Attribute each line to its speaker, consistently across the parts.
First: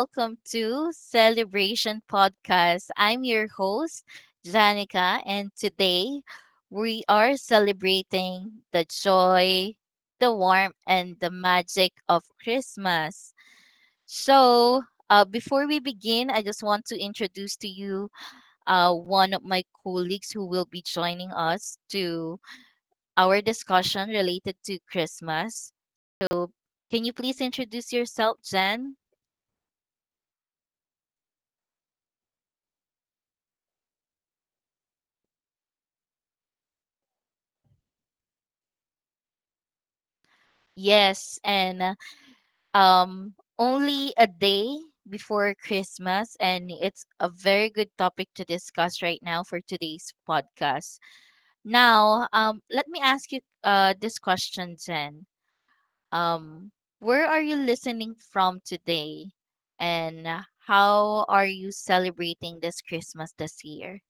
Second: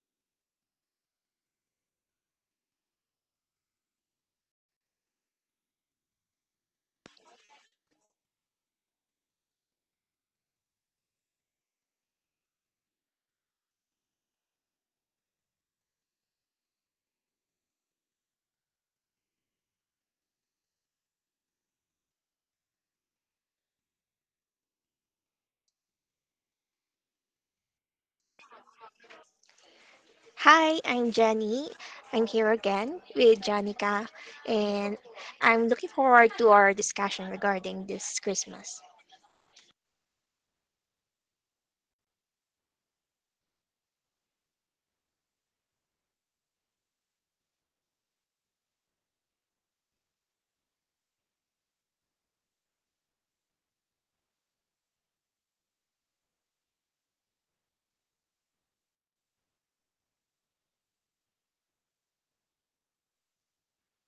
Speaker 1: welcome to Celebration Podcast. I'm your host, Janica, and today we are celebrating the joy, the warmth, and the magic of Christmas. So, Before we begin, I just want to introduce to you one of my colleagues who will be joining us to our discussion related to Christmas. So, can you please introduce yourself, Jen?
Speaker 2: Hi, I'm Jenny. I'm here again with Janica, and I'm looking forward to our discussion regarding this Christmas.
Speaker 1: Yes, and um only a day before Christmas, and it's a very good topic to discuss right now for today's podcast. Now, let me ask you this question, Zen. Um where are you listening from today, and how are you celebrating this Christmas this year?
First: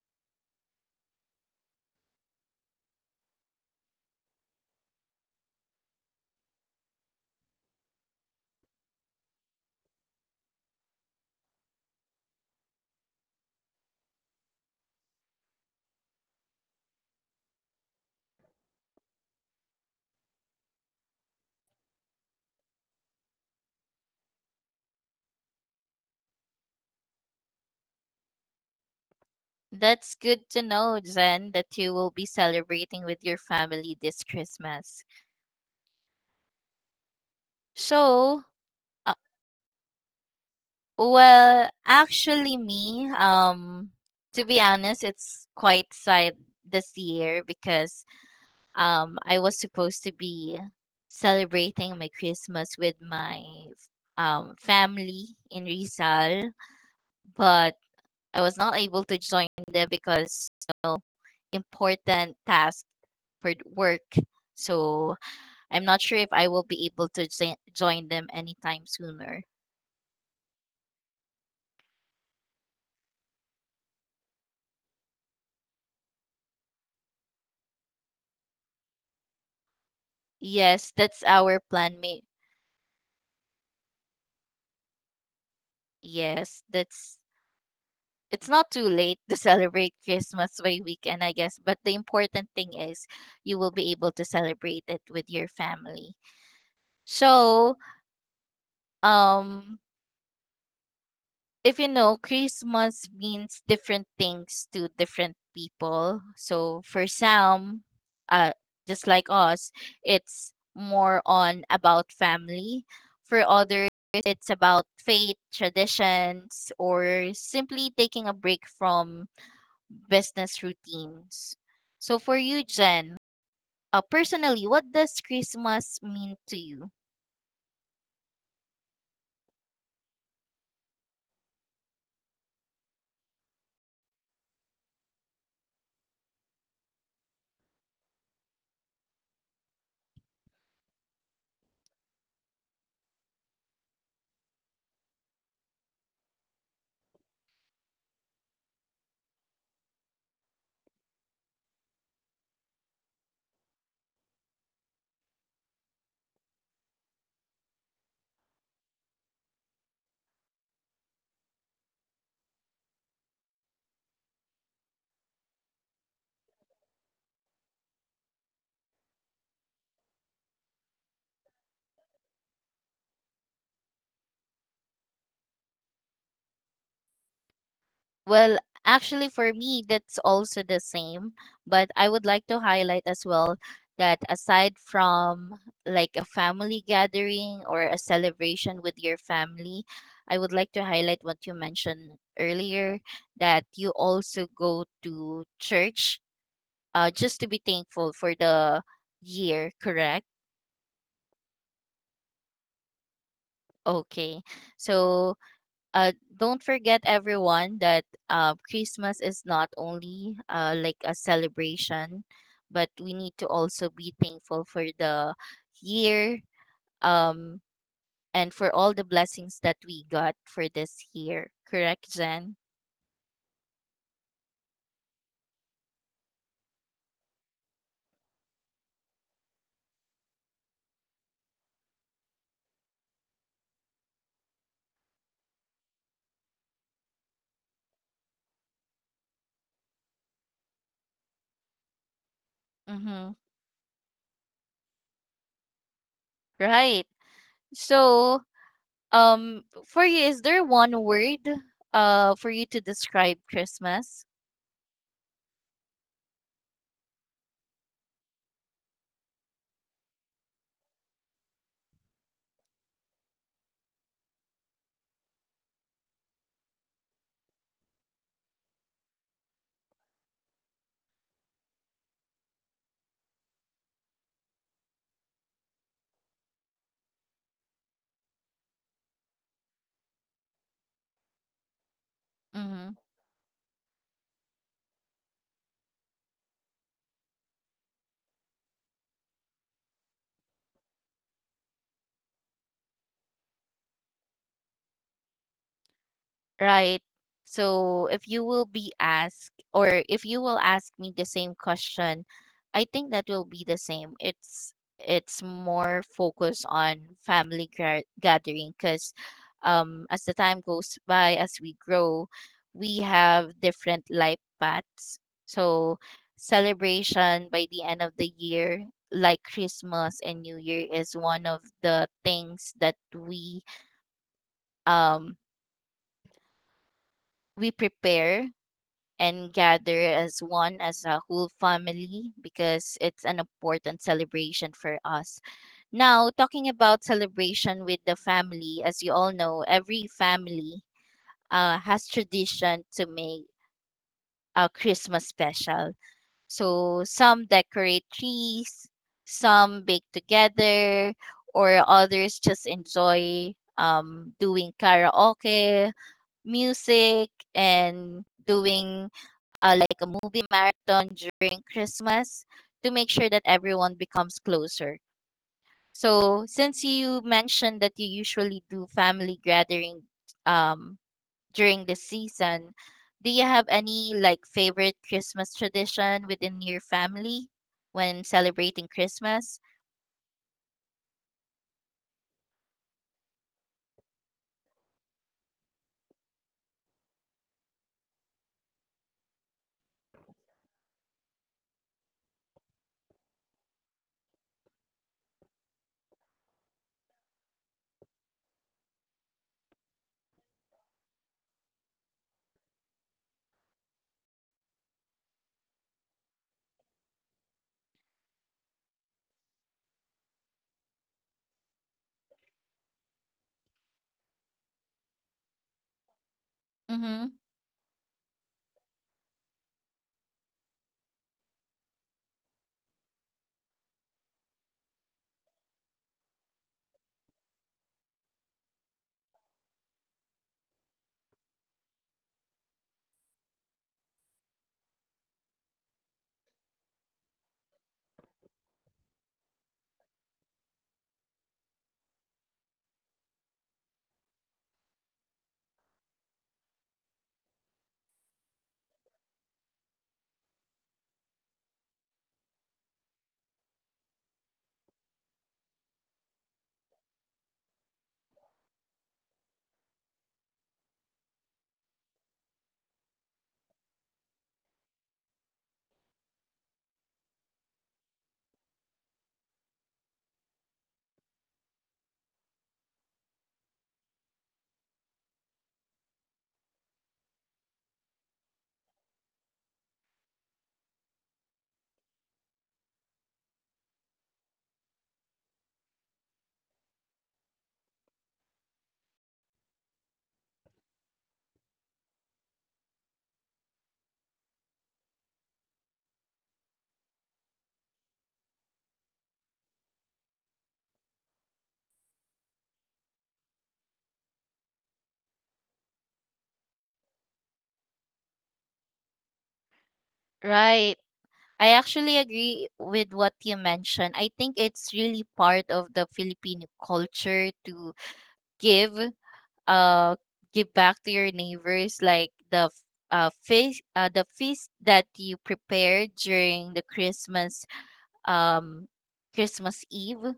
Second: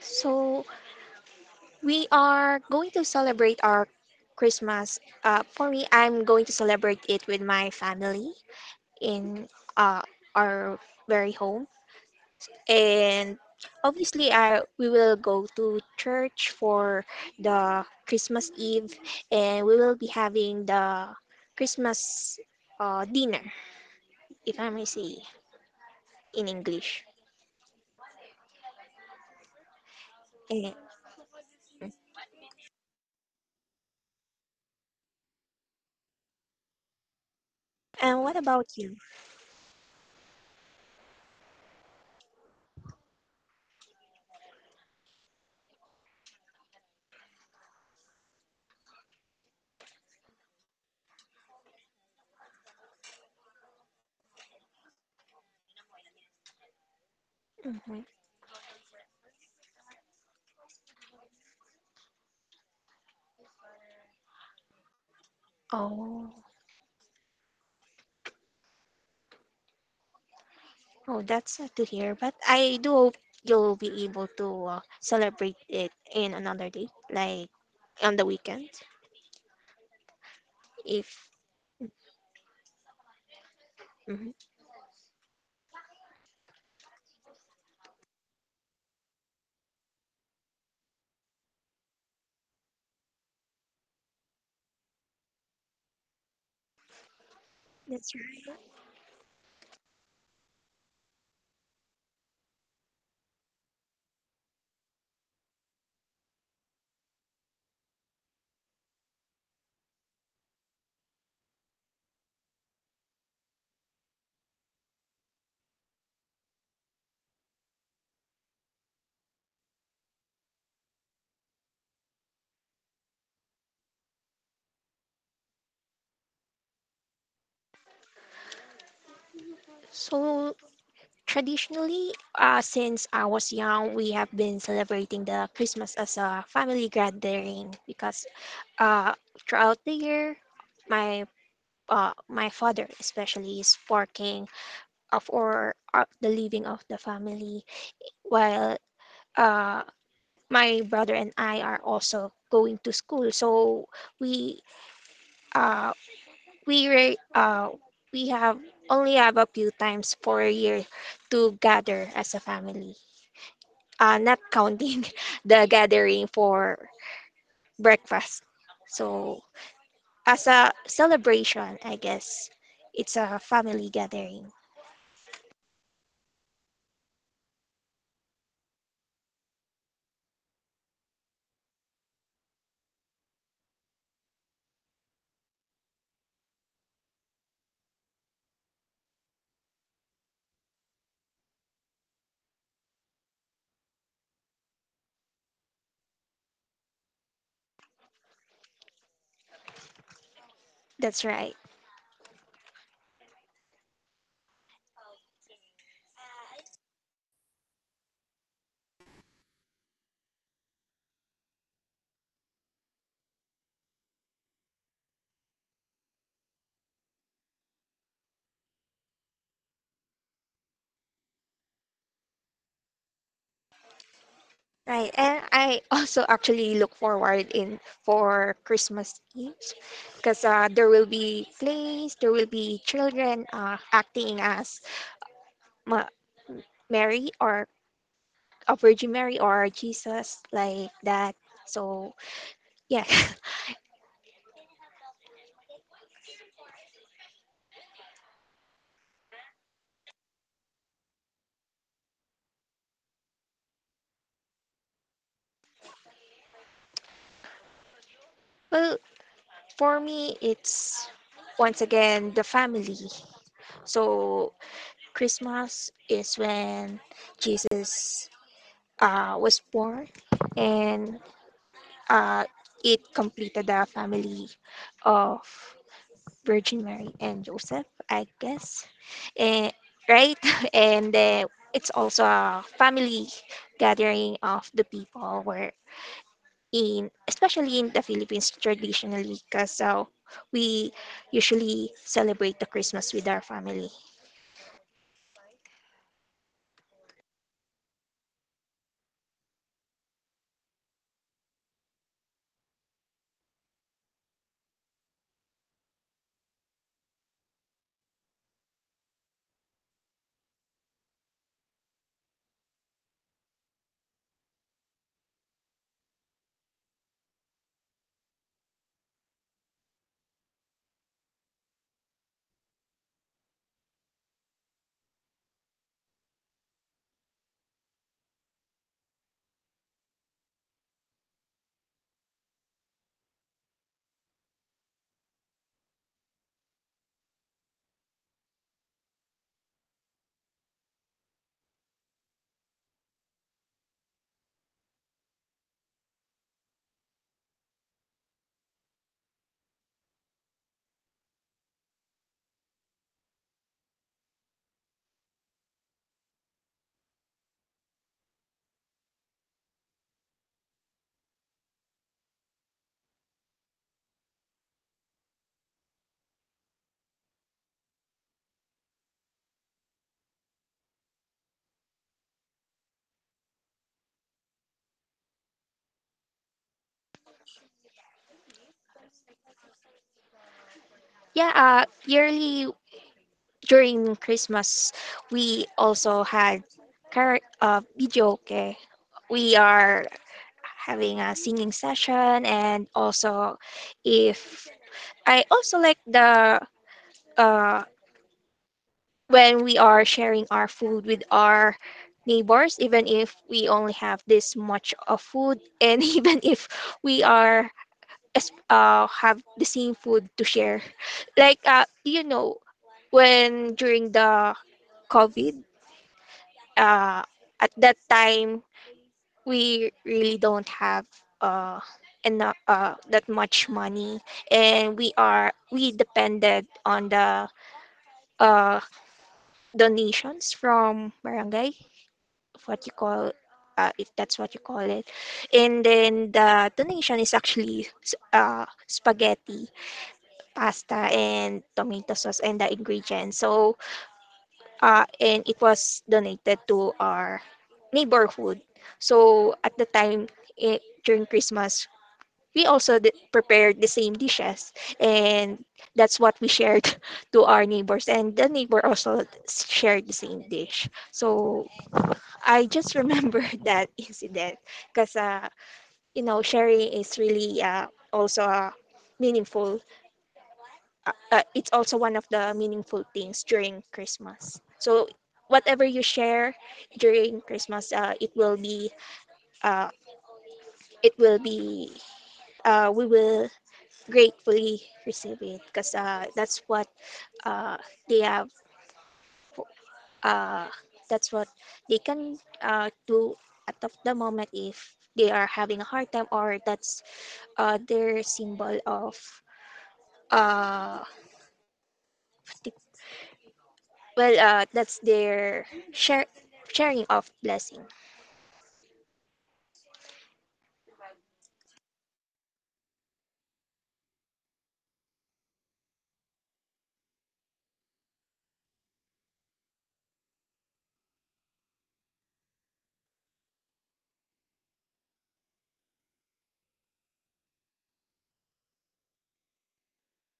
Speaker 2: So, we are going to celebrate our Christmas. For me, I'm going to celebrate it with my family in uh, our very home. And obviously I we will go to church for the Christmas Eve, and we will be having the Christmas dinner, if I may say in English.
Speaker 1: That's good to
Speaker 2: And,
Speaker 1: know, Zen, that you will be celebrating with your family this Christmas.
Speaker 2: and what
Speaker 1: So,
Speaker 2: about you?
Speaker 1: well, actually, me, to be honest, it's quite sad this year because I was supposed to be celebrating my Christmas with my family in Rizal, but
Speaker 2: Hmm.
Speaker 1: I was not able to join them because important task for work. So I'm not sure
Speaker 2: Oh,
Speaker 1: if I will be able to join them anytime sooner.
Speaker 2: oh, that's sad to hear. But I do hope you'll be able to celebrate it in another day, like on the weekend.
Speaker 1: Yes,
Speaker 2: If
Speaker 1: that's our plan. May-
Speaker 2: Mhm.
Speaker 1: yes, that's it's not too late to celebrate Christmas by weekend, I guess. But the important thing is you will be able to celebrate it with your family. So,
Speaker 2: That's right.
Speaker 1: um, if you know, Christmas means different things to different people. So for some, uh, just like us, it's more on about family. For others, it's about faith, traditions, or simply taking a break from business routines. So for you, Jen, personally, what does Christmas mean to you?
Speaker 2: So, traditionally, since I was young, we have been celebrating the Christmas as a family gathering, because uh, throughout the year, my my father especially is working of or the living of the family, while uh, my brother and I are also going to school. So, we uh, we re- we have only have a few times for a year to gather as a family, not counting the gathering for breakfast. So, as a celebration, I guess it's a family gathering.
Speaker 1: Well, actually, for me, that's also the same. But I would like to highlight as well that aside from like a family gathering or a celebration with your family, I would like to highlight what you mentioned earlier that you also go to church, just to be thankful for the year, correct?
Speaker 2: That's right.
Speaker 1: Okay. So, don't forget, everyone, that Christmas is not only like a celebration, but we need to also be thankful for the year, um, and for all the blessings that we got for this year. Correct, Jen?
Speaker 2: Right, and I also actually look forward in for Christmas Eve, because there will be plays, there will be children acting as Ma- Mary, or a Virgin Mary or Jesus, like that. So, yeah.
Speaker 1: Mm-hmm. Right. So, um, for you, is there one word for you to describe Christmas?
Speaker 2: Well, for me, it's once again the family. So, Christmas is when Jesus was born, and uh, it completed the family of Virgin Mary and Joseph, I guess. Eh, right? And it's also a
Speaker 1: Mm-hmm.
Speaker 2: family gathering of the people where in, especially in the Philippines, traditionally, because we usually celebrate the Christmas with our family.
Speaker 1: Right. So if you will be asked, or if you will ask me the same question, I think that will be the same. It's more focused on family gathering because as the time goes by, as we grow, we have different life paths. So celebration by the end of the year, like Christmas and New Year, is one of the things that um we prepare and gather as one, as a whole family, because it's an important celebration for us. Now, talking about celebration with the family, as you all know, every family has tradition to make a Christmas special. So some decorate trees, some bake together, or others just enjoy doing karaoke, music, and doing like a movie marathon during Christmas to make sure that everyone becomes closer. So, since you mentioned that you usually do family gathering um, during the season, do you have any like favorite Christmas tradition within your family when celebrating Christmas?
Speaker 2: Yeah, yearly during Christmas we also had video, okay. We are having a singing session, and also, if I also like the uh when we are sharing our food with our neighbors, even if we only have this much of food, and even if we have the same food to share. Like, when during the COVID, uh,
Speaker 1: Mm-hmm.
Speaker 2: at that time we really don't have uh enough that much money, and we depended on the uh donations from barangay, what you call, if that's what you call it. And then the donation is actually spaghetti, pasta, and tomato sauce, and the ingredients. So, and it was donated to our neighborhood. So, at the time, eh, during Christmas, we also prepared the same dishes, and that's what we shared to our neighbors. And the neighbor also shared the same dish. So, I just remember that incident, because, sharing is really, also, meaningful. It's also one of the meaningful things during Christmas. So, whatever you share during Christmas, uh, it will be, we will gratefully receive it, because that's what uh, they have. Uh, that's what they can do at of the moment, if they are having a hard time, or that's their symbol of uh tip- well, that's their share sharing of blessing.
Speaker 1: Right. I actually agree with what you mentioned. I think it's really part of the Filipino culture to give, uh, give back to your neighbors, like the fish, the feast that you prepared during the Christmas, um, Christmas Eve.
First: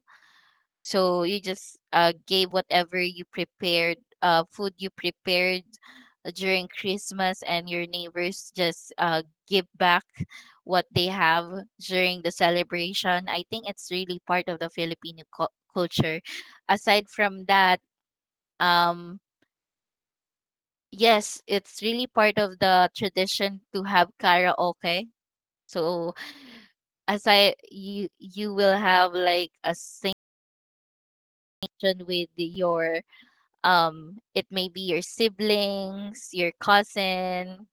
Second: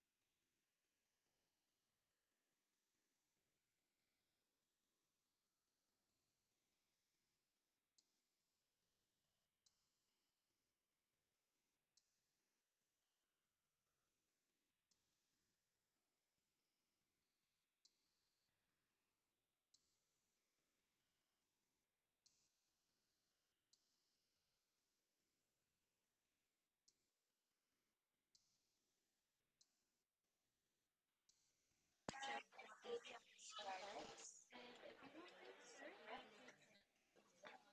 Speaker 1: So you just gave whatever you prepared, food you prepared during Christmas, and your neighbors just give back what they have during the celebration. I think it's really part of the Filipino culture. Aside from that, um, yes, it's really part of the tradition to have karaoke. So as I you you will have like a session with your it may be your siblings, your cousin,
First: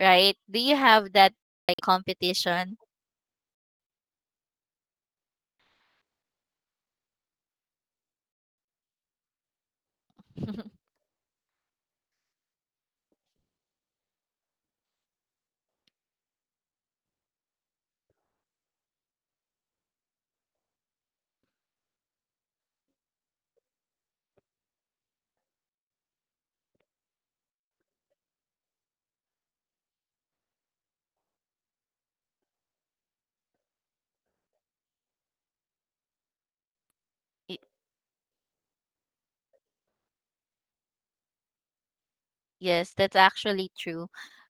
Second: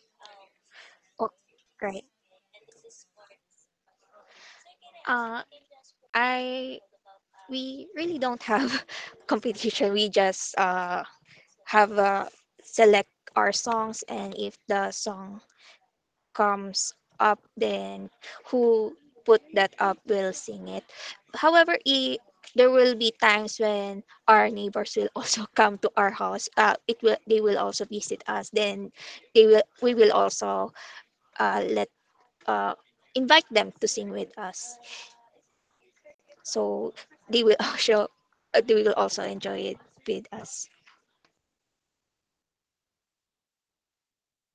Speaker 1: right? Do you have
Speaker 2: Oh,
Speaker 1: that like
Speaker 2: right.
Speaker 1: competition?
Speaker 2: uh I We really don't have competition. We just have, select our songs, and if the song comes up, then who put that up will sing it. However, I there will be times when our neighbors will also come to our house. It will They will also visit us, then they will we will also, let uh, invite them to sing with us. So, they will
Speaker 1: Y-
Speaker 2: also, they will also enjoy it with us.
Speaker 1: Yes, that's actually true.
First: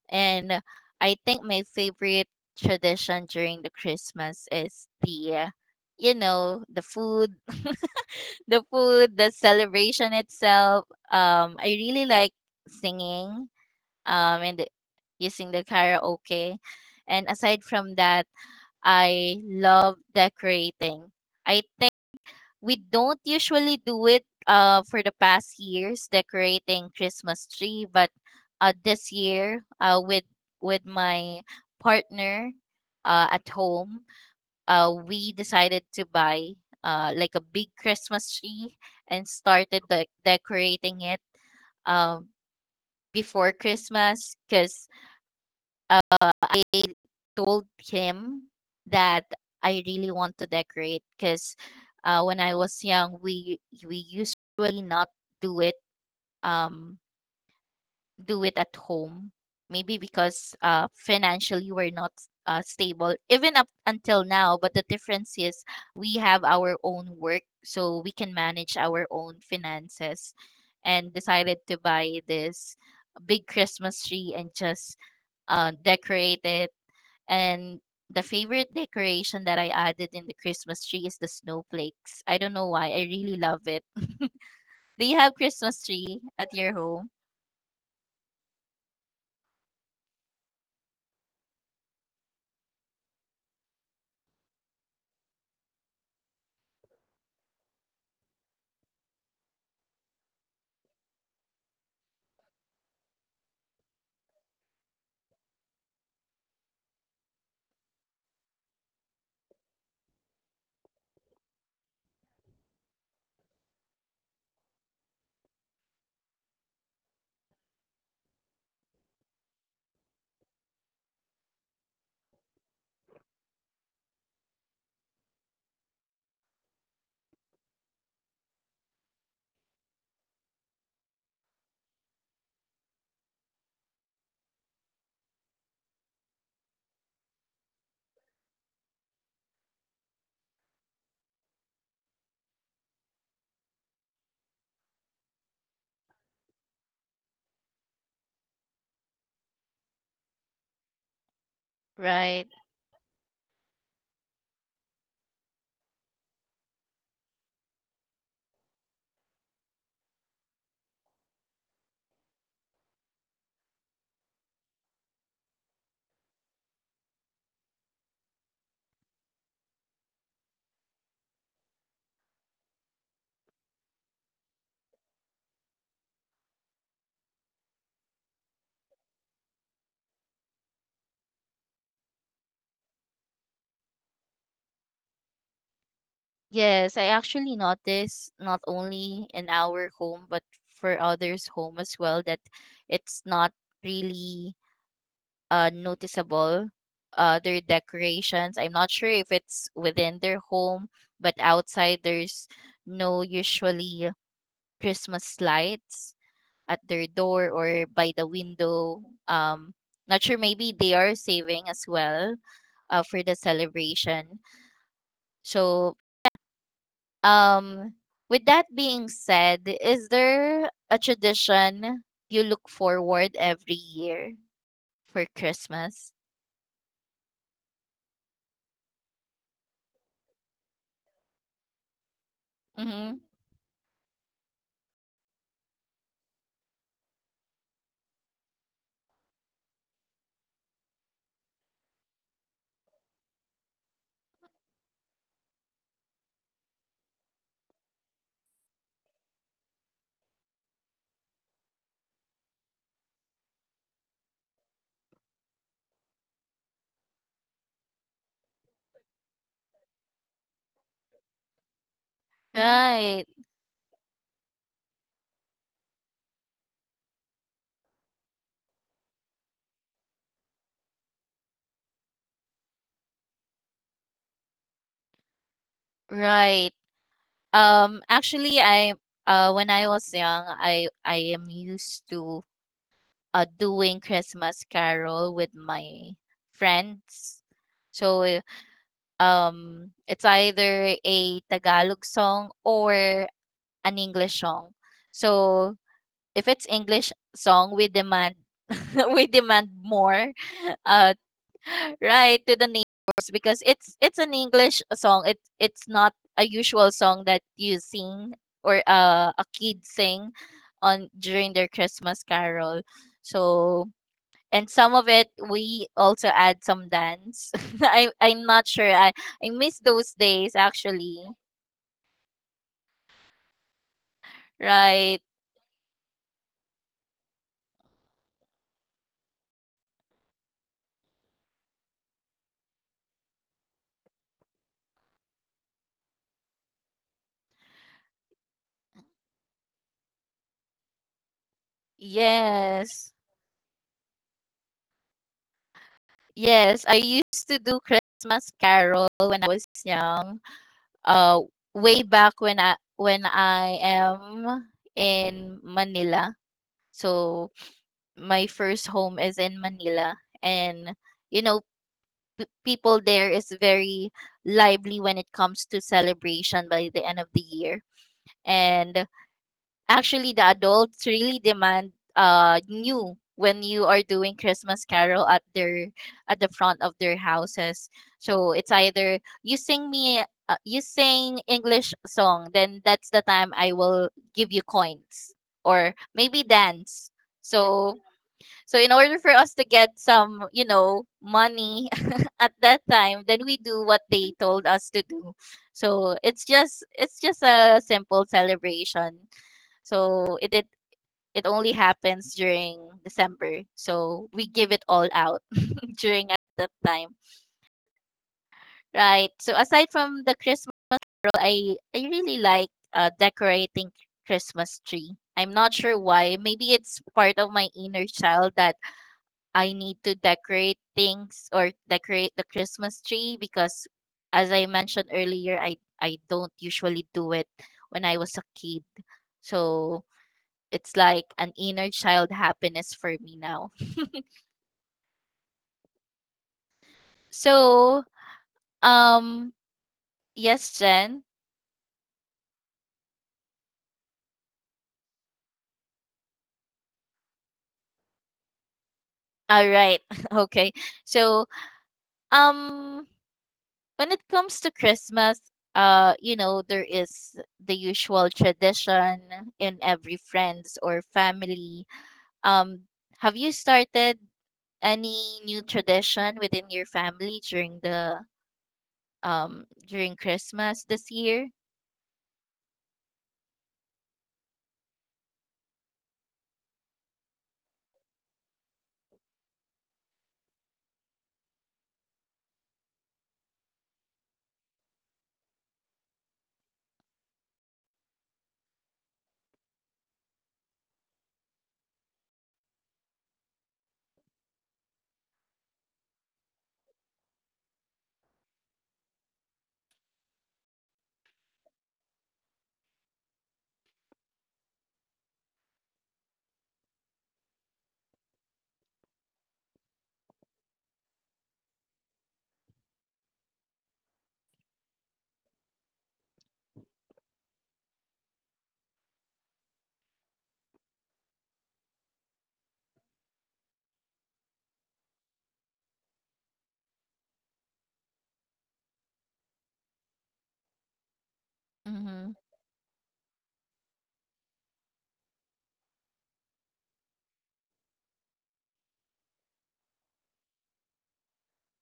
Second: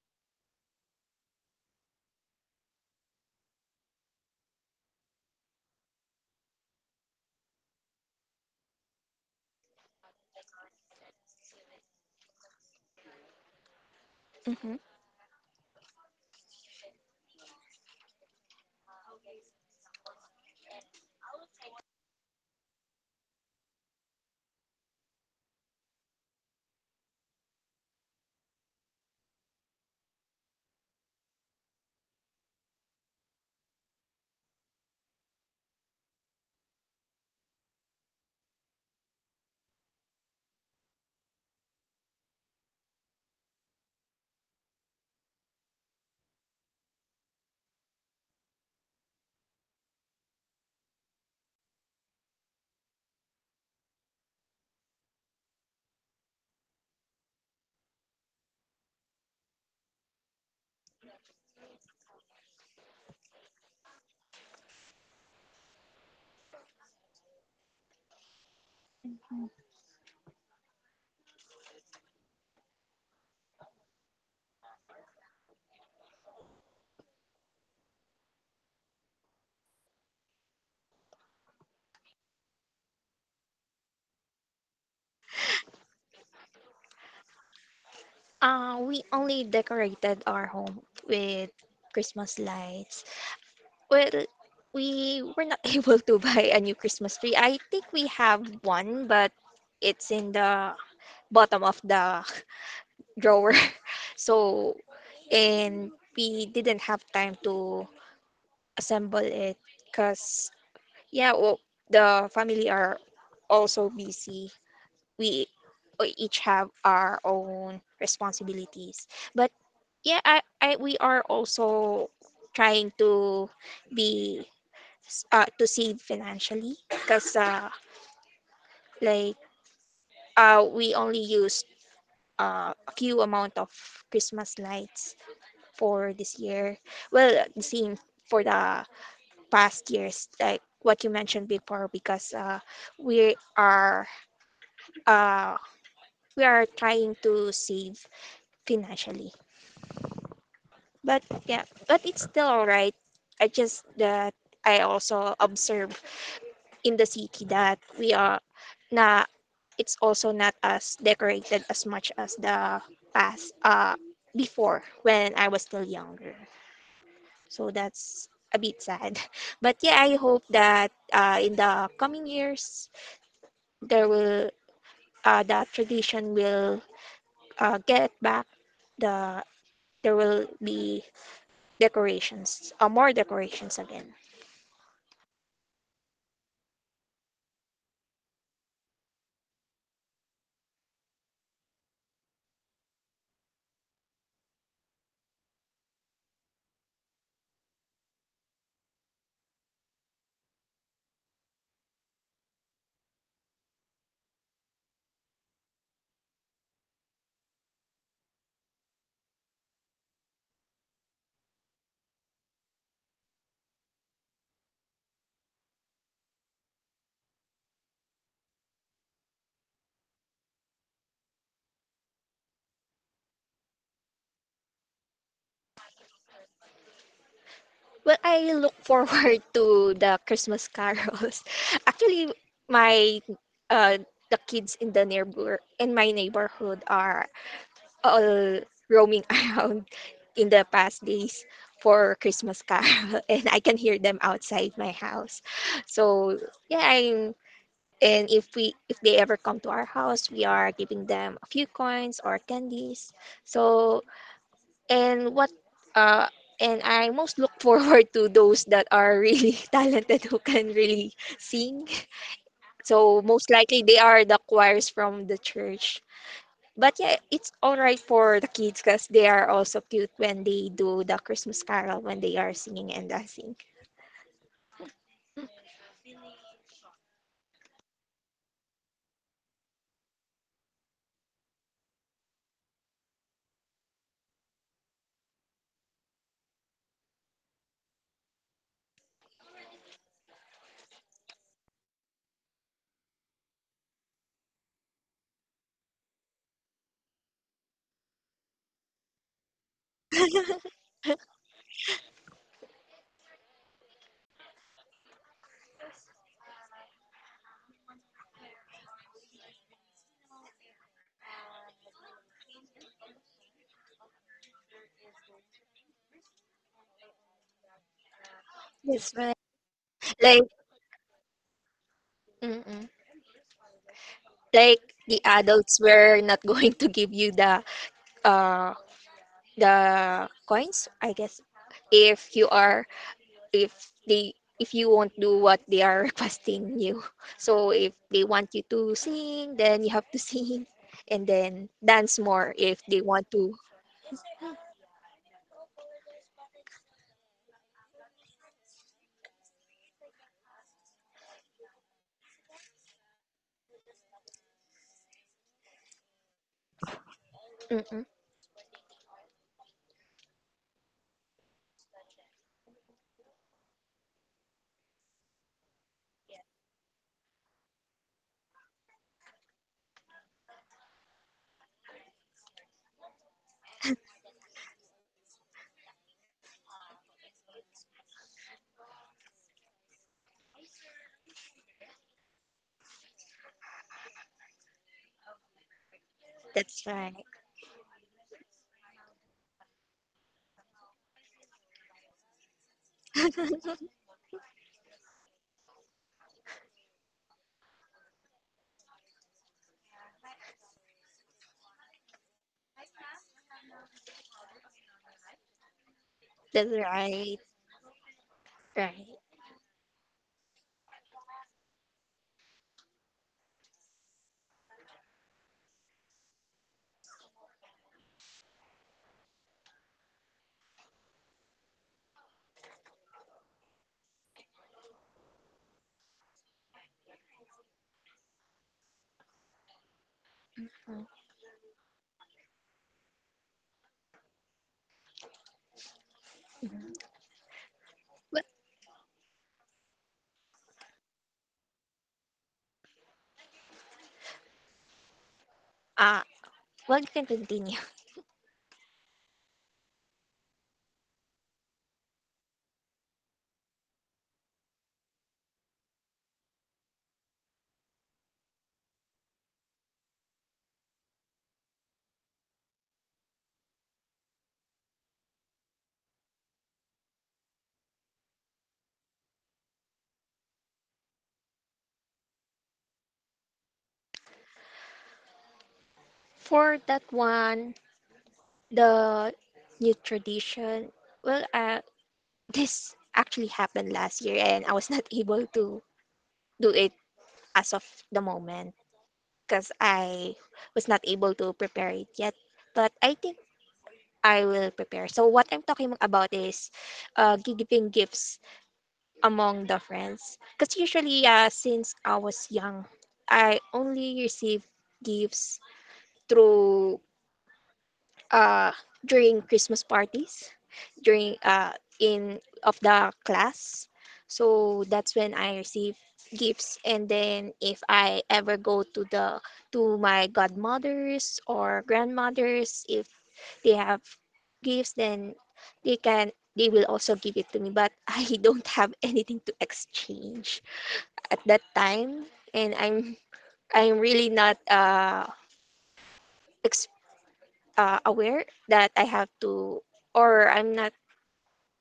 Speaker 1: And I think my favorite tradition during the Christmas is the, you know, the food. The food, the celebration itself. I really like singing, and
Speaker 2: Hmm.
Speaker 1: using the karaoke. And aside from that, I love decorating. I think we don't usually do it, for the past years, decorating Christmas tree, but this year with my partner at home, we decided to buy like a big Christmas tree and started decorating it um, before Christmas because uh, I told him that I really want to decorate because when I was young, we usually not do it. Um, do it at home. Maybe because financially we're not stable, even up until now. But the difference is we have our own work, so we can manage our own finances. And decided to buy this big Christmas tree and just decorate it. And the favorite decoration that I added in the Christmas tree is the snowflakes. I don't know why. I really love it. Do you have Christmas tree at your home?
Speaker 2: We only decorated our home with Christmas lights. Well, we were not able to buy a new Christmas tree. I think we have one, but it's in the bottom of the drawer. So, and we didn't have time to assemble it, because, yeah, well, the family are also busy. We we each have our own responsibilities, but yeah, I we are also trying be to save financially, because like, we only used a few amount of Christmas lights for this year. Well, the same for the past years, like what you mentioned before, because we are uh, we are trying to save financially. But yeah, but it's
Speaker 1: Right.
Speaker 2: still alright. I just that I also observe in the city that we are na it's also not as decorated as much as the past, before, when I was still younger. So, that's a bit sad. But yeah, I hope that, in the coming years, there will that tradition will get back. the there will be decorations, more decorations again.
Speaker 1: Yes, I actually noticed not only in our home but for others' home as well that it's not really noticeable their decorations. I'm not sure if it's within their home, but outside there's no usually Christmas lights at their door or by the window. Um, not sure maybe they are saving as well, for the celebration. So Um, with that being said, is there a tradition you look forward every year for Christmas?
Speaker 2: Well, I look forward to the Christmas carols. Actually,
Speaker 1: Mm-hmm.
Speaker 2: my uh, the kids in my neighborhood are all roaming around in the past days for Christmas carol, and I can hear them outside my house. So, yeah. I'm And if we if they ever come to our house, we are giving them a few coins or candies. So, and what uh and I most look forward to those that are really talented, who can really sing. So,
Speaker 1: Right,
Speaker 2: most likely they are the choirs from the church. But yeah, it's all right for the kids, because they are also cute when they do the Christmas carol, when they are singing and dancing.
Speaker 1: right. Actually, I when I was young, I am used to doing Christmas carol with my friends. So eh, it's either a Tagalog song or an English song. So if it's English song, we demand we demand more, uh, right, to the neighbors because it's an English song. It's not a usual song that you sing or a kid sing on during their Christmas carol. So and some of it we also add some dance. I'm not sure.
Speaker 2: That's right.
Speaker 1: I miss those
Speaker 2: Like,
Speaker 1: days actually.
Speaker 2: mm like, the
Speaker 1: Right.
Speaker 2: adults were not going to give you the uh coins, I guess, if you are if they if you won't do what they are requesting you. So, if they want you to sing, then you have to sing, and then dance more if they
Speaker 1: Yes.
Speaker 2: want to.
Speaker 1: Yes, I used to do Christmas carol when I was young. Uh, Way back when I am in Manila. So
Speaker 2: Mm-mm.
Speaker 1: my first home is in Manila, and you know people there is very lively when it comes to celebration by the end of the year. And actually, the adults really demand new when you are doing Christmas carol at their, at the front of their houses. So it's either you sing me, you sing English song, then that's the time I will give you coins or maybe
Speaker 2: That's right.
Speaker 1: dance. So so in order for us to get some, you know, money at that time, then we do what they told us to do. So it's just a simple celebration, so it only happens during December. So we give it all out during at that
Speaker 2: That's
Speaker 1: time.
Speaker 2: right.
Speaker 1: Right. So aside from the Christmas roll, I really like decorating Christmas tree. I'm not sure why. Maybe it's part of my inner child that I need to decorate things or decorate the Christmas tree because as I mentioned earlier, I don't usually do it when I was a kid. So it's like an inner child happiness for me now.
Speaker 2: Mhm.
Speaker 1: So,
Speaker 2: But,
Speaker 1: um, yes, Jen.
Speaker 2: uh, well, you can continue.
Speaker 1: All right. Okay. So, um, when it comes to Christmas, you know, there is the usual tradition in every friends or family. Um, have you started any new tradition within your family during the during Christmas this year?
Speaker 2: For that one, the new tradition, well, this actually happened last year, and I was not able to do it as of the moment, because I was not able to prepare it yet. But I think I will prepare. So, what I'm talking about is, giving gifts among the friends. Because usually, since I was young, I only received gifts through uh during Christmas parties, during in of the class. So, that's when I receive gifts, and then if I ever go to my godmothers or grandmothers, if they have gifts, then they will also give it to me, but I don't have anything to exchange at that time.
Speaker 1: Mhm.
Speaker 2: And I'm really not ex- aware that I have to, or I'm not,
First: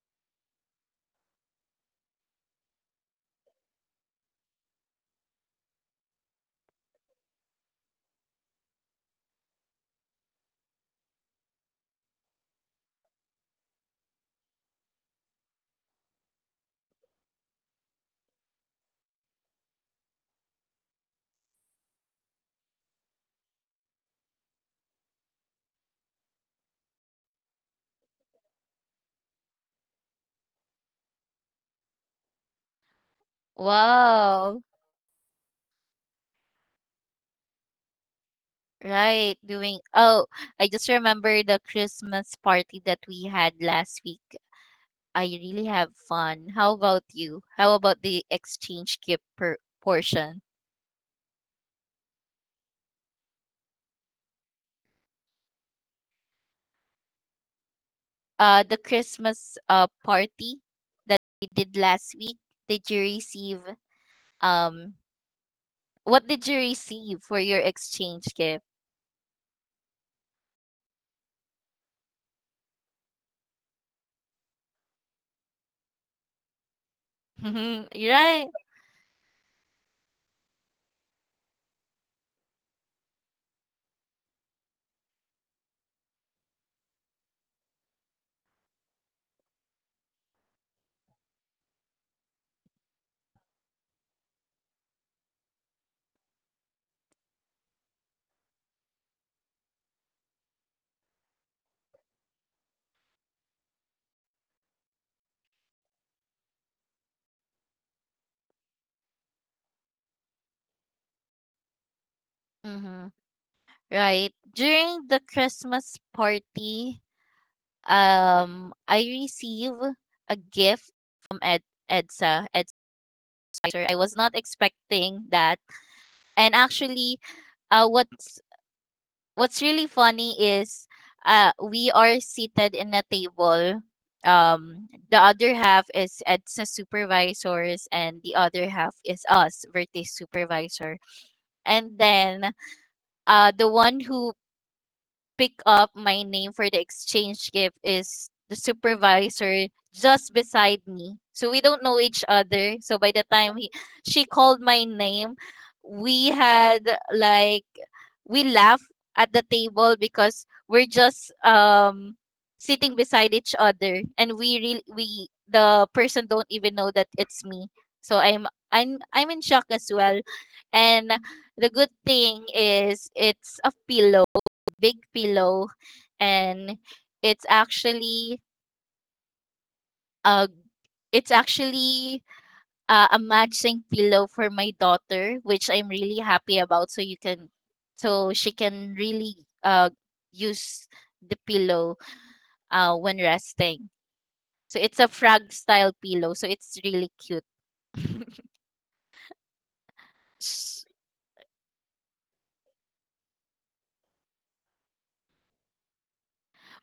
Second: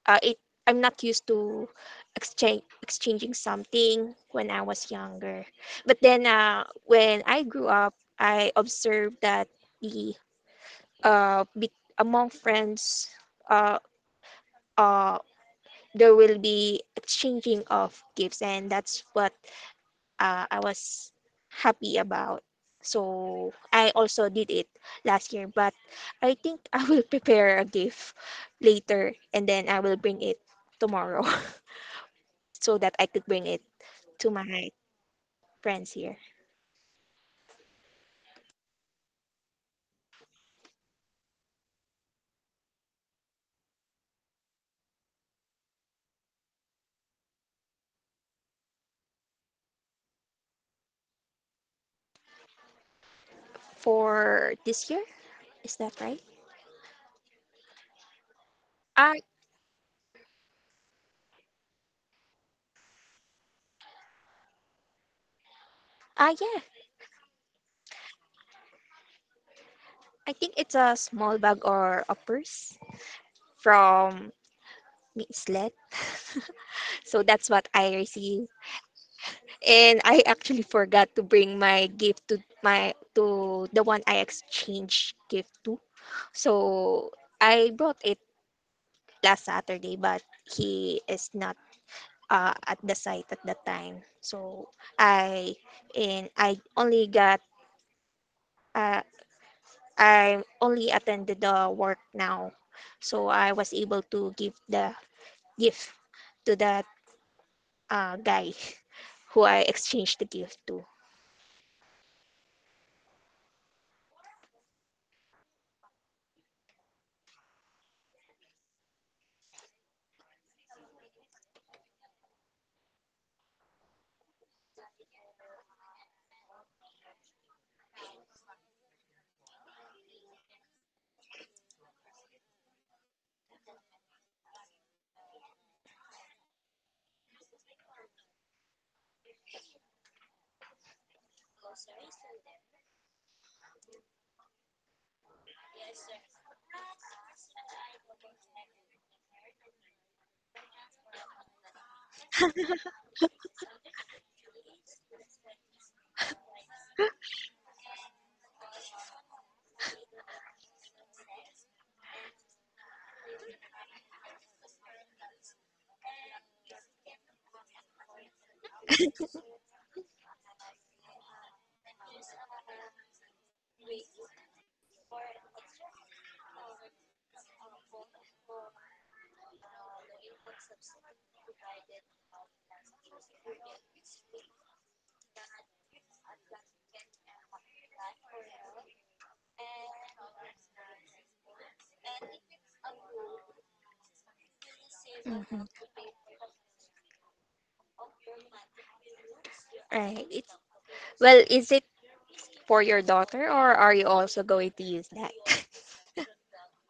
Speaker 2: it, I'm not used to exchange exchanging something when I was younger. But then, when I grew up, I observed that the uh, be- among friends, uh, uh, there will be exchanging of gifts, and that's what, I was happy about. So, I also did it last year, but I think I will prepare a gift later, and then I will bring it tomorrow, so that I could bring it to
Speaker 1: Wow.
Speaker 2: my friends here
Speaker 1: Right. I just remember the Christmas party that we had last week. I really have fun. How about you? How about the exchange gift per portion?
Speaker 2: for this year. Is that right?
Speaker 1: The
Speaker 2: Ah,
Speaker 1: Christmas party that we did last week, did you receive um what did
Speaker 2: yeah.
Speaker 1: you receive for your exchange gift?
Speaker 2: I think it's a small bag or a purse from Miss Let. So, that's what I received.
Speaker 1: Right.
Speaker 2: And I actually forgot to bring my gift to my to the one I exchanged gift to. So, I brought it last Saturday, but he is not, at the site at the time. So, I and I only got uh, I only attended the work now, so I was able to give the gift to that, guy who I exchanged the gift to.
Speaker 1: Mm-hmm. Right. During the Christmas party, I receive a gift from Ed EDSA, EDSA. I was not expecting that. And actually, uh what's what's really funny is we are seated in a table, the other half is EDSA supervisors and the other half is us Vertex supervisor, and then the one who picked up my name for the exchange gift is the supervisor just beside me, so we don't know each other. So by the time she called my name, we had like we laugh at the table because we're just sitting beside each other, and we really we the person don't even know that it's me. So I'm in shock as well. And the good thing is it's a pillow, big pillow. And it's actually uh it's actually a matching pillow for my daughter, which I'm really happy about. So you can, so she can really uh, use the pillow, when resting. So it's a frog
Speaker 2: Mhm.
Speaker 1: style pillow. So it's really cute.
Speaker 2: Right. It's
Speaker 1: S-
Speaker 2: Well, is it for your daughter, or are you also going to use that?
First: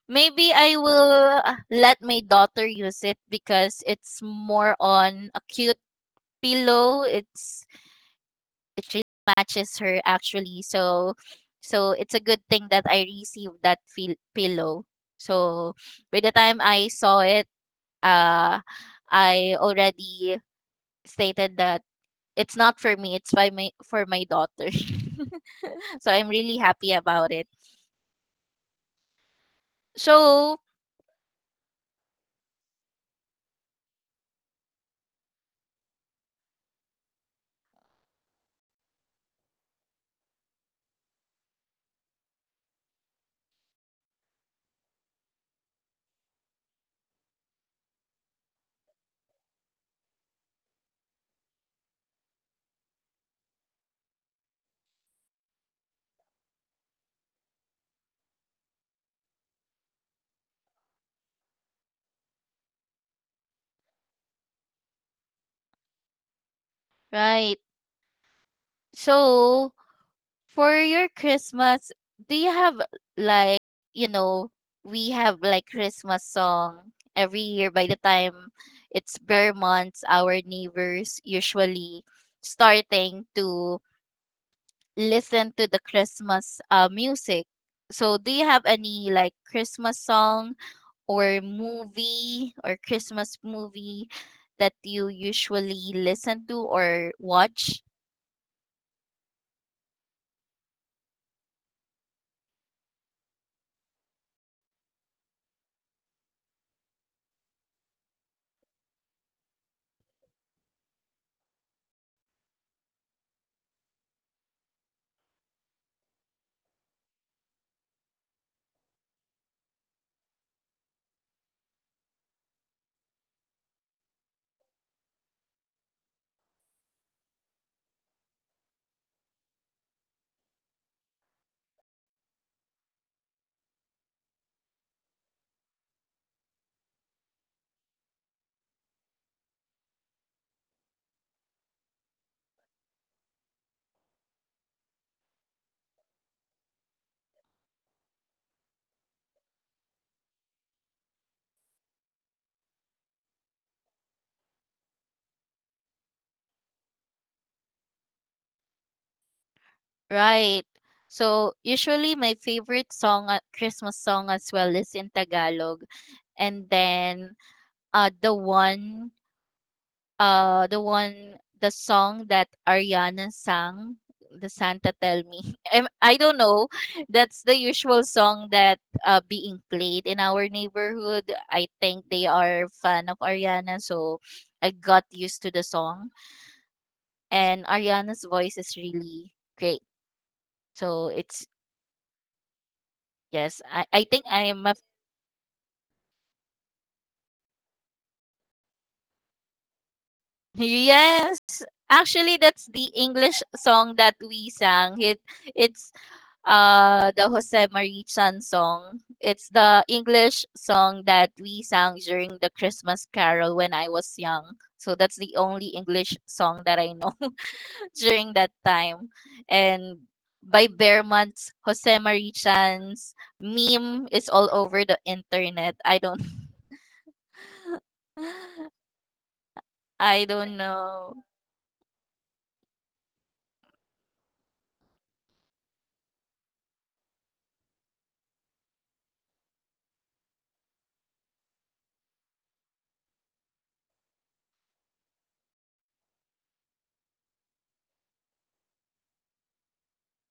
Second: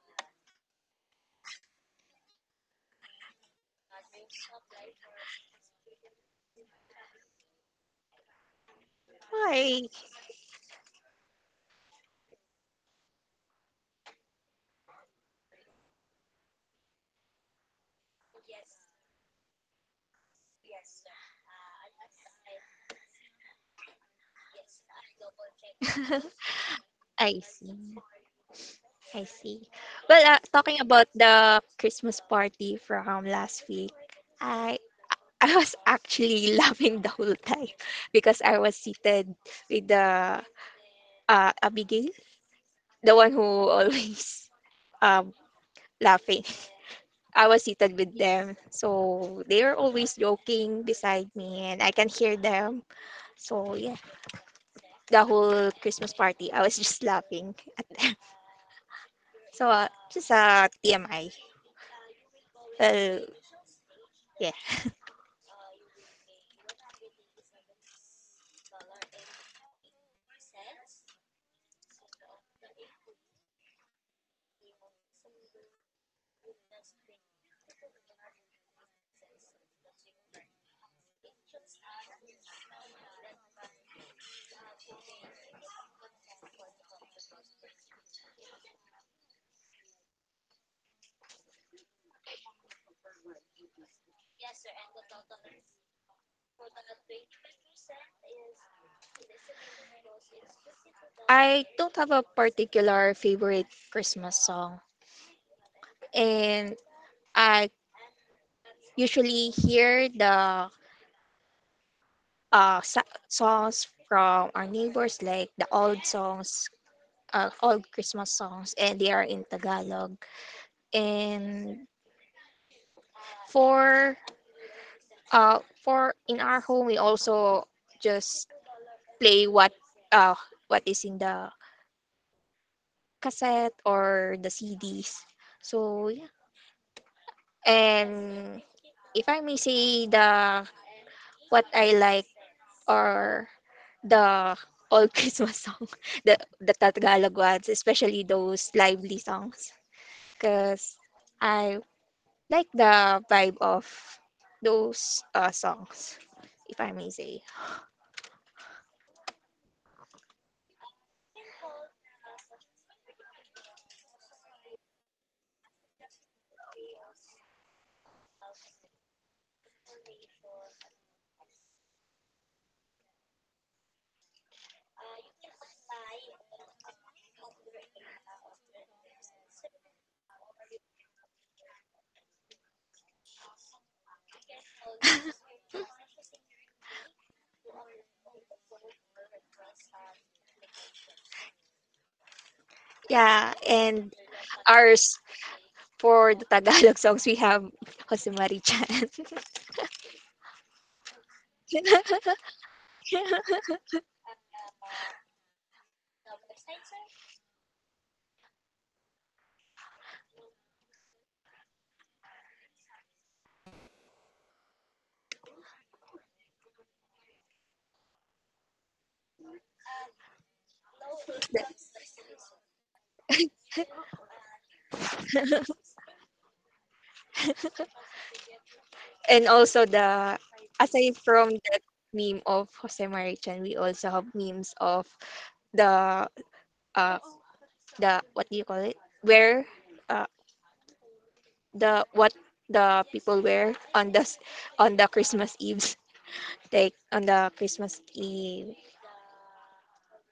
Speaker 1: Maybe I will let my daughter use it because it's more on a cute pillow. It really matches
Speaker 2: Why?
Speaker 1: her actually. So it's a good thing that I received that pillow. So by the time I saw it, uh I already stated that it's not for me, it's by my for my daughter. So I'm really happy about
Speaker 2: I
Speaker 1: it.
Speaker 2: see. I see. Well,
Speaker 1: So,
Speaker 2: talking about the Christmas party from last week, I I was actually laughing the whole time, because I was seated with the Abigail, the one who always um laughing. I was seated with them. So, they were always joking beside me, and I can hear them. So, yeah, the whole Christmas party, I was just laughing at them. So, just a TMI. Well, yeah.
Speaker 1: right. So, for your Christmas, do you have like, you know, we have like Christmas song every year by the time it's bare months, our neighbors usually starting to listen to the Christmas music. So do you have any like Christmas song or movie or Christmas movie that you usually listen to or watch?
Speaker 2: I don't have a particular favorite Christmas song. And I usually hear the, songs from our neighbors, like the old songs, old Christmas songs, and they are in Tagalog. And for for in our home, we also just play uh, what is in the cassette or the CDs. So, yeah, and if I may say the, what I like, or the old Christmas song, the Tagalog ones, especially those lively songs, because I like the vibe of those, songs, if I may say.
Speaker 1: Right. So, usually my favorite song, Christmas song as well is in Tagalog. And then uh the one the one, the song that Ariana sang, the Santa Tell Me. I don't know. That's the usual song that being played in our neighborhood. I think they are fan of Ariana, so I got used to the song, and Ariana's voice is really great. So, it's yes,
Speaker 2: Yeah,
Speaker 1: I
Speaker 2: and
Speaker 1: think I am a
Speaker 2: ours, for the Tagalog songs we have Jose Marichan.
Speaker 1: yes. Actually, that's the English song that we sang. It it's The Jose Marichan song. It's the English song that we sang during the Christmas carol when I was young. So that's the only English song that I know during that time. And by Bearman's, Jose Marichan's meme is all over the internet. I don't
Speaker 2: And also
Speaker 1: I
Speaker 2: the
Speaker 1: don't
Speaker 2: aside
Speaker 1: know.
Speaker 2: from that meme of Jose Marichan, we also have memes of the uh the what do you call it? Where, uh the what the people wear on on the Christmas Eves, like on the Christmas Eve,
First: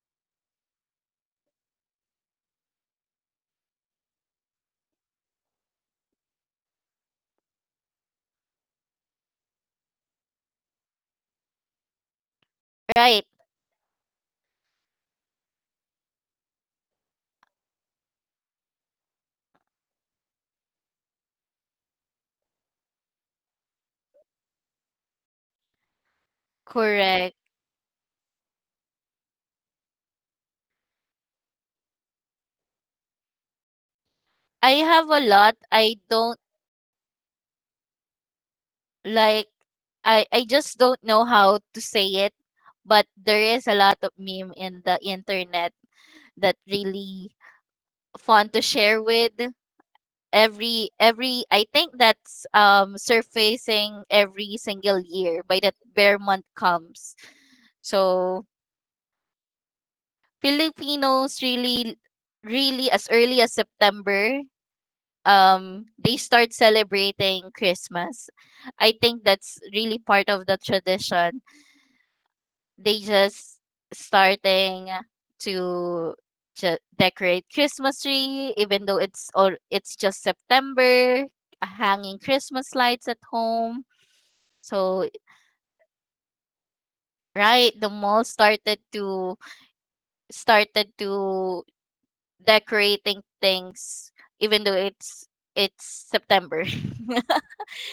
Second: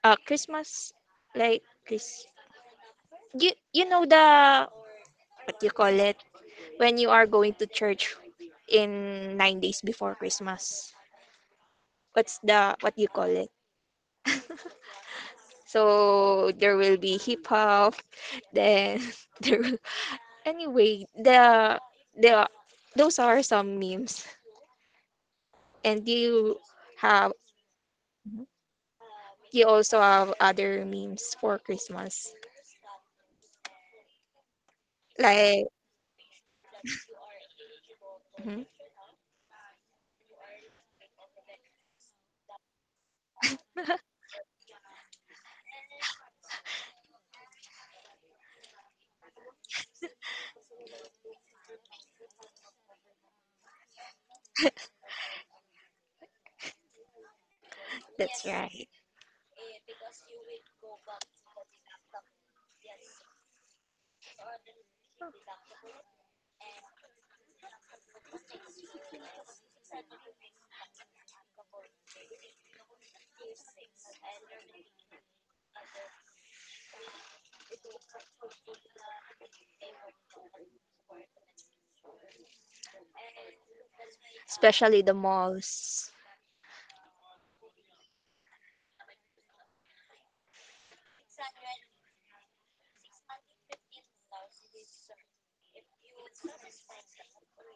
Speaker 2: Christmas, like Chris. You know the what do you call it, when you are going to church in 9 days before Christmas. What's the what do you
Speaker 1: Right,
Speaker 2: call it? So, there will be hip hop. Then there. will- anyway, the those are some memes, and
Speaker 1: correct.
Speaker 2: have you also have other memes for Christmas.
Speaker 1: I have a lot.
Speaker 2: Like mhm,
Speaker 1: Like I just don't know how to say it, but there is a lot of meme in the internet that really fun to share with every. I think that's surfacing every single year by that bear month comes. So
Speaker 2: that's right,
Speaker 1: Filipinos really, really as early as September, they start celebrating Christmas. I think that's really part of the tradition. They just starting to decorate Christmas tree even though it's, or it's just September, hanging Christmas lights at home. So
Speaker 2: especially the malls
Speaker 1: right, the mall started to started to decorating things even though it's September.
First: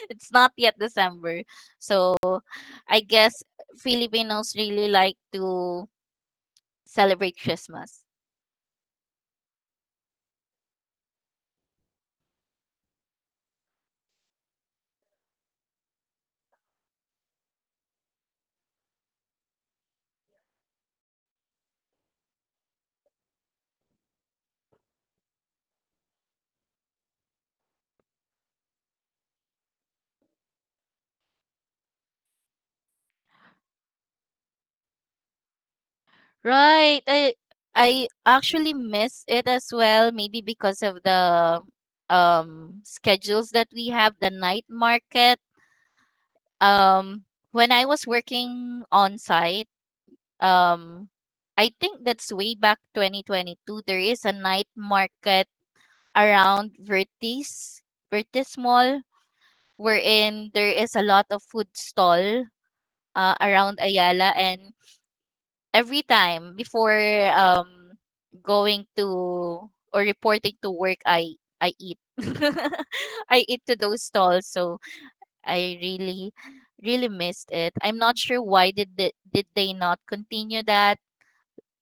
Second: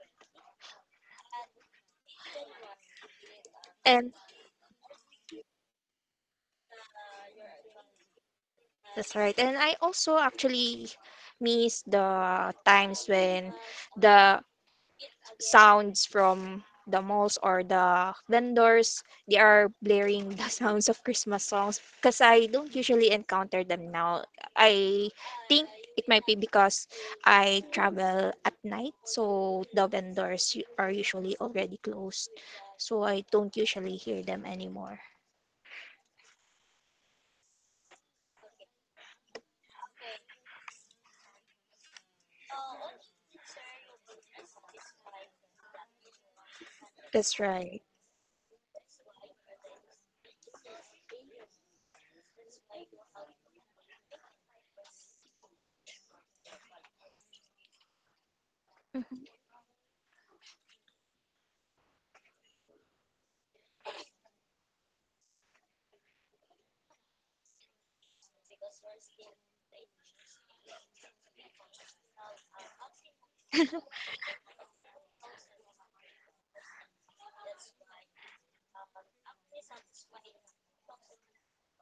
Speaker 1: It's not yet December. So I guess
Speaker 2: and.
Speaker 1: Filipinos really like to celebrate Christmas.
Speaker 2: That's right. And I also actually miss the times when the sounds from the malls or the vendors. They are blaring the sounds of Christmas songs, because I don't usually encounter them now. I think it might be because I travel at night, so the vendors are usually already closed. So, I don't usually hear them anymore.
Speaker 1: Right. I actually miss it as well, maybe because of the schedules that we have, the night market. Um
Speaker 2: That's
Speaker 1: when
Speaker 2: right.
Speaker 1: I was working on site, um I think that's way back 2022. There is a night market around Vertis, Vertis Mall,
Speaker 2: Mhm.
Speaker 1: wherein there is a lot of food stall around Ayala. And every time before um, going to or reporting to work, I eat. I eat to those stalls. So I really, really missed it. I'm not sure why did they not continue that,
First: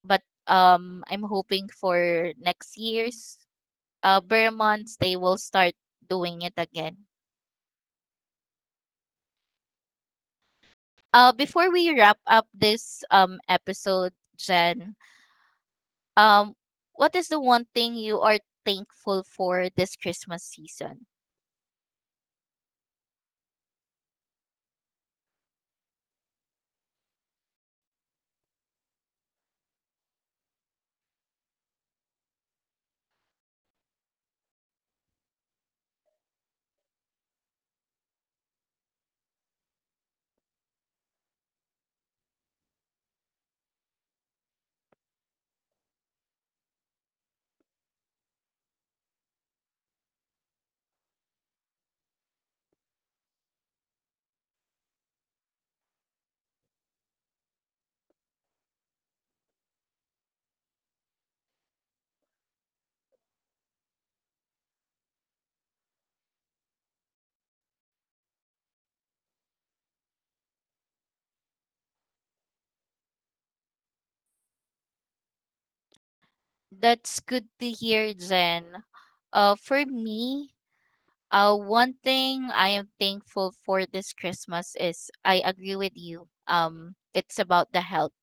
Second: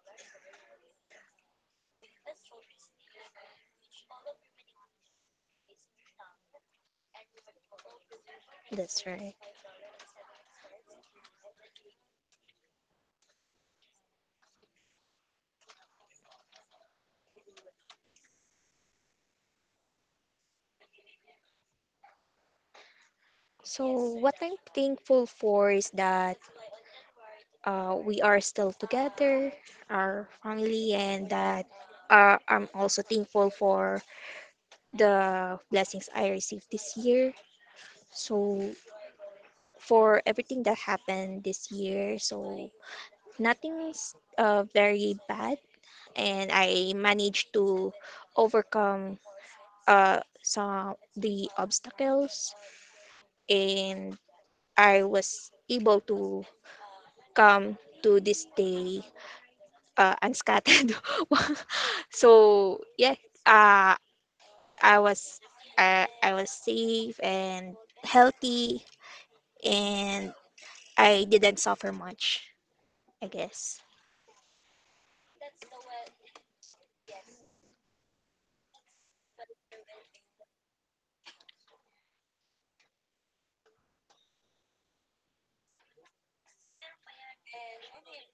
Speaker 1: but I'm hoping for next year's bare months they will start doing it again.
Speaker 2: That's right.
Speaker 1: Before we wrap up this episode, Jen, um what is the one thing you are thankful for this Christmas season?
Speaker 2: So, what I'm thankful for is that, we are still together, our family, and that, I'm also thankful for the blessings I received this year. So, for everything that happened this year, so nothing's, very bad, and I managed to overcome, some the obstacles, and I was able to come to this day, unscattered. So, yeah, uh, I was I was safe and healthy, and I didn't suffer much, I guess.
Speaker 1: That's good to hear, Jen. For me, one thing I am thankful for this Christmas is I agree with you. It's about the health.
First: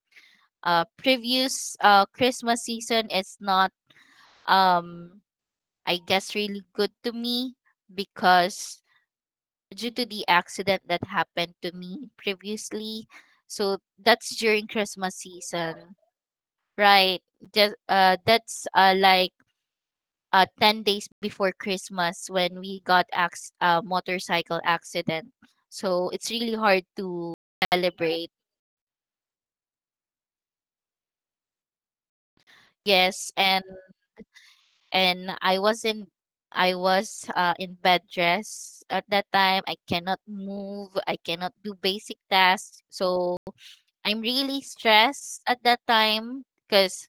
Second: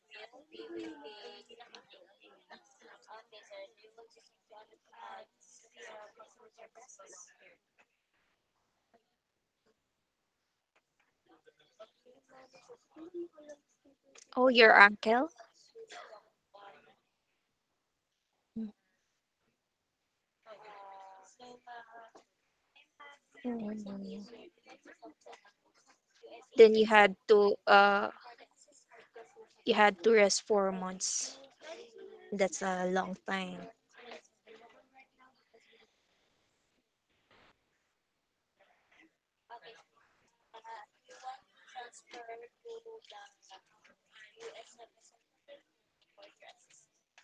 Speaker 1: Previous Christmas season is not um I guess really good to me because due to the accident that happened to me previously. So that's
Speaker 2: Oh, your
Speaker 1: during Christmas
Speaker 2: uncle.
Speaker 1: season, right? Just that's like 10 days before Christmas when we got
Speaker 2: Mm.
Speaker 1: motorcycle accident. So it's really
Speaker 2: Then you
Speaker 1: hard
Speaker 2: had
Speaker 1: to
Speaker 2: to uh
Speaker 1: celebrate.
Speaker 2: you had to rest 4 months. That's a long
Speaker 1: Yes,
Speaker 2: time.
Speaker 1: and and I was in I was in bed rest at that time. I cannot move. I cannot do basic tasks. So I'm really stressed at that time because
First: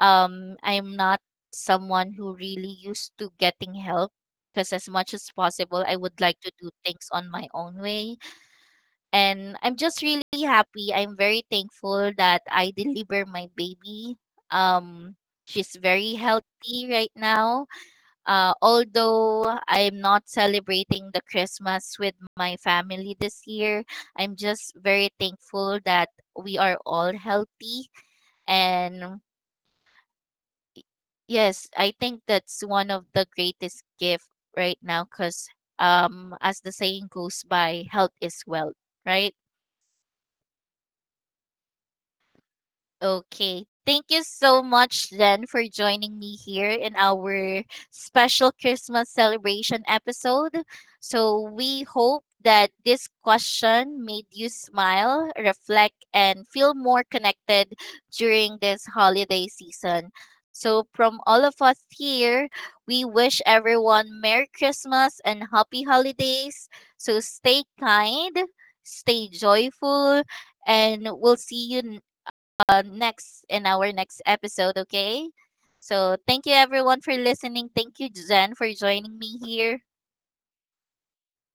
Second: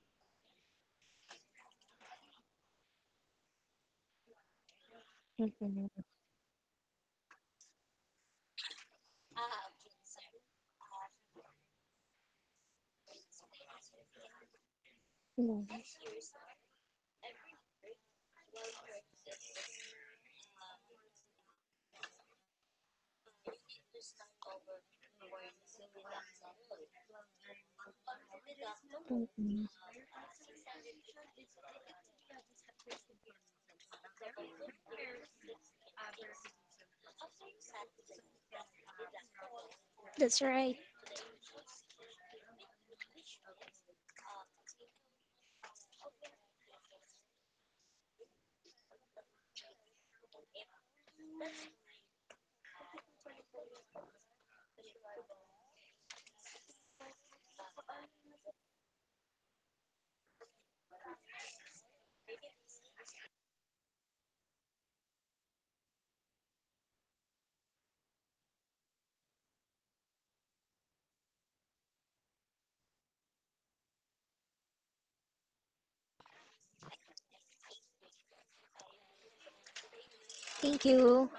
Speaker 1: I'm not someone who really used to getting help. Because as much as possible, I
Speaker 2: Mm.
Speaker 1: would like to do things on my own way. And I'm just really happy. I'm very thankful that I deliver my baby. Um,
Speaker 2: Mm.
Speaker 1: she's very healthy right now, although I'm not celebrating the Christmas with my family this year, I'm just very thankful that we are all healthy. And
Speaker 2: Mm.
Speaker 1: yes, I think that's one of the greatest gift right now because as the saying goes by, health is wealth, right?
Speaker 2: That's right.
Speaker 1: Okay. Thank you so much, Jen, for joining me here in our special Christmas celebration episode. So, we hope that this question made you smile, reflect, and feel more connected during this holiday season. So, from all of us here, we wish everyone Merry Christmas and Happy Holidays. So, stay kind, stay joyful, and we'll see you next in our next episode, okay? So thank you everyone for listening. Thank you, Jen, for joining me here.
Speaker 2: Thank you.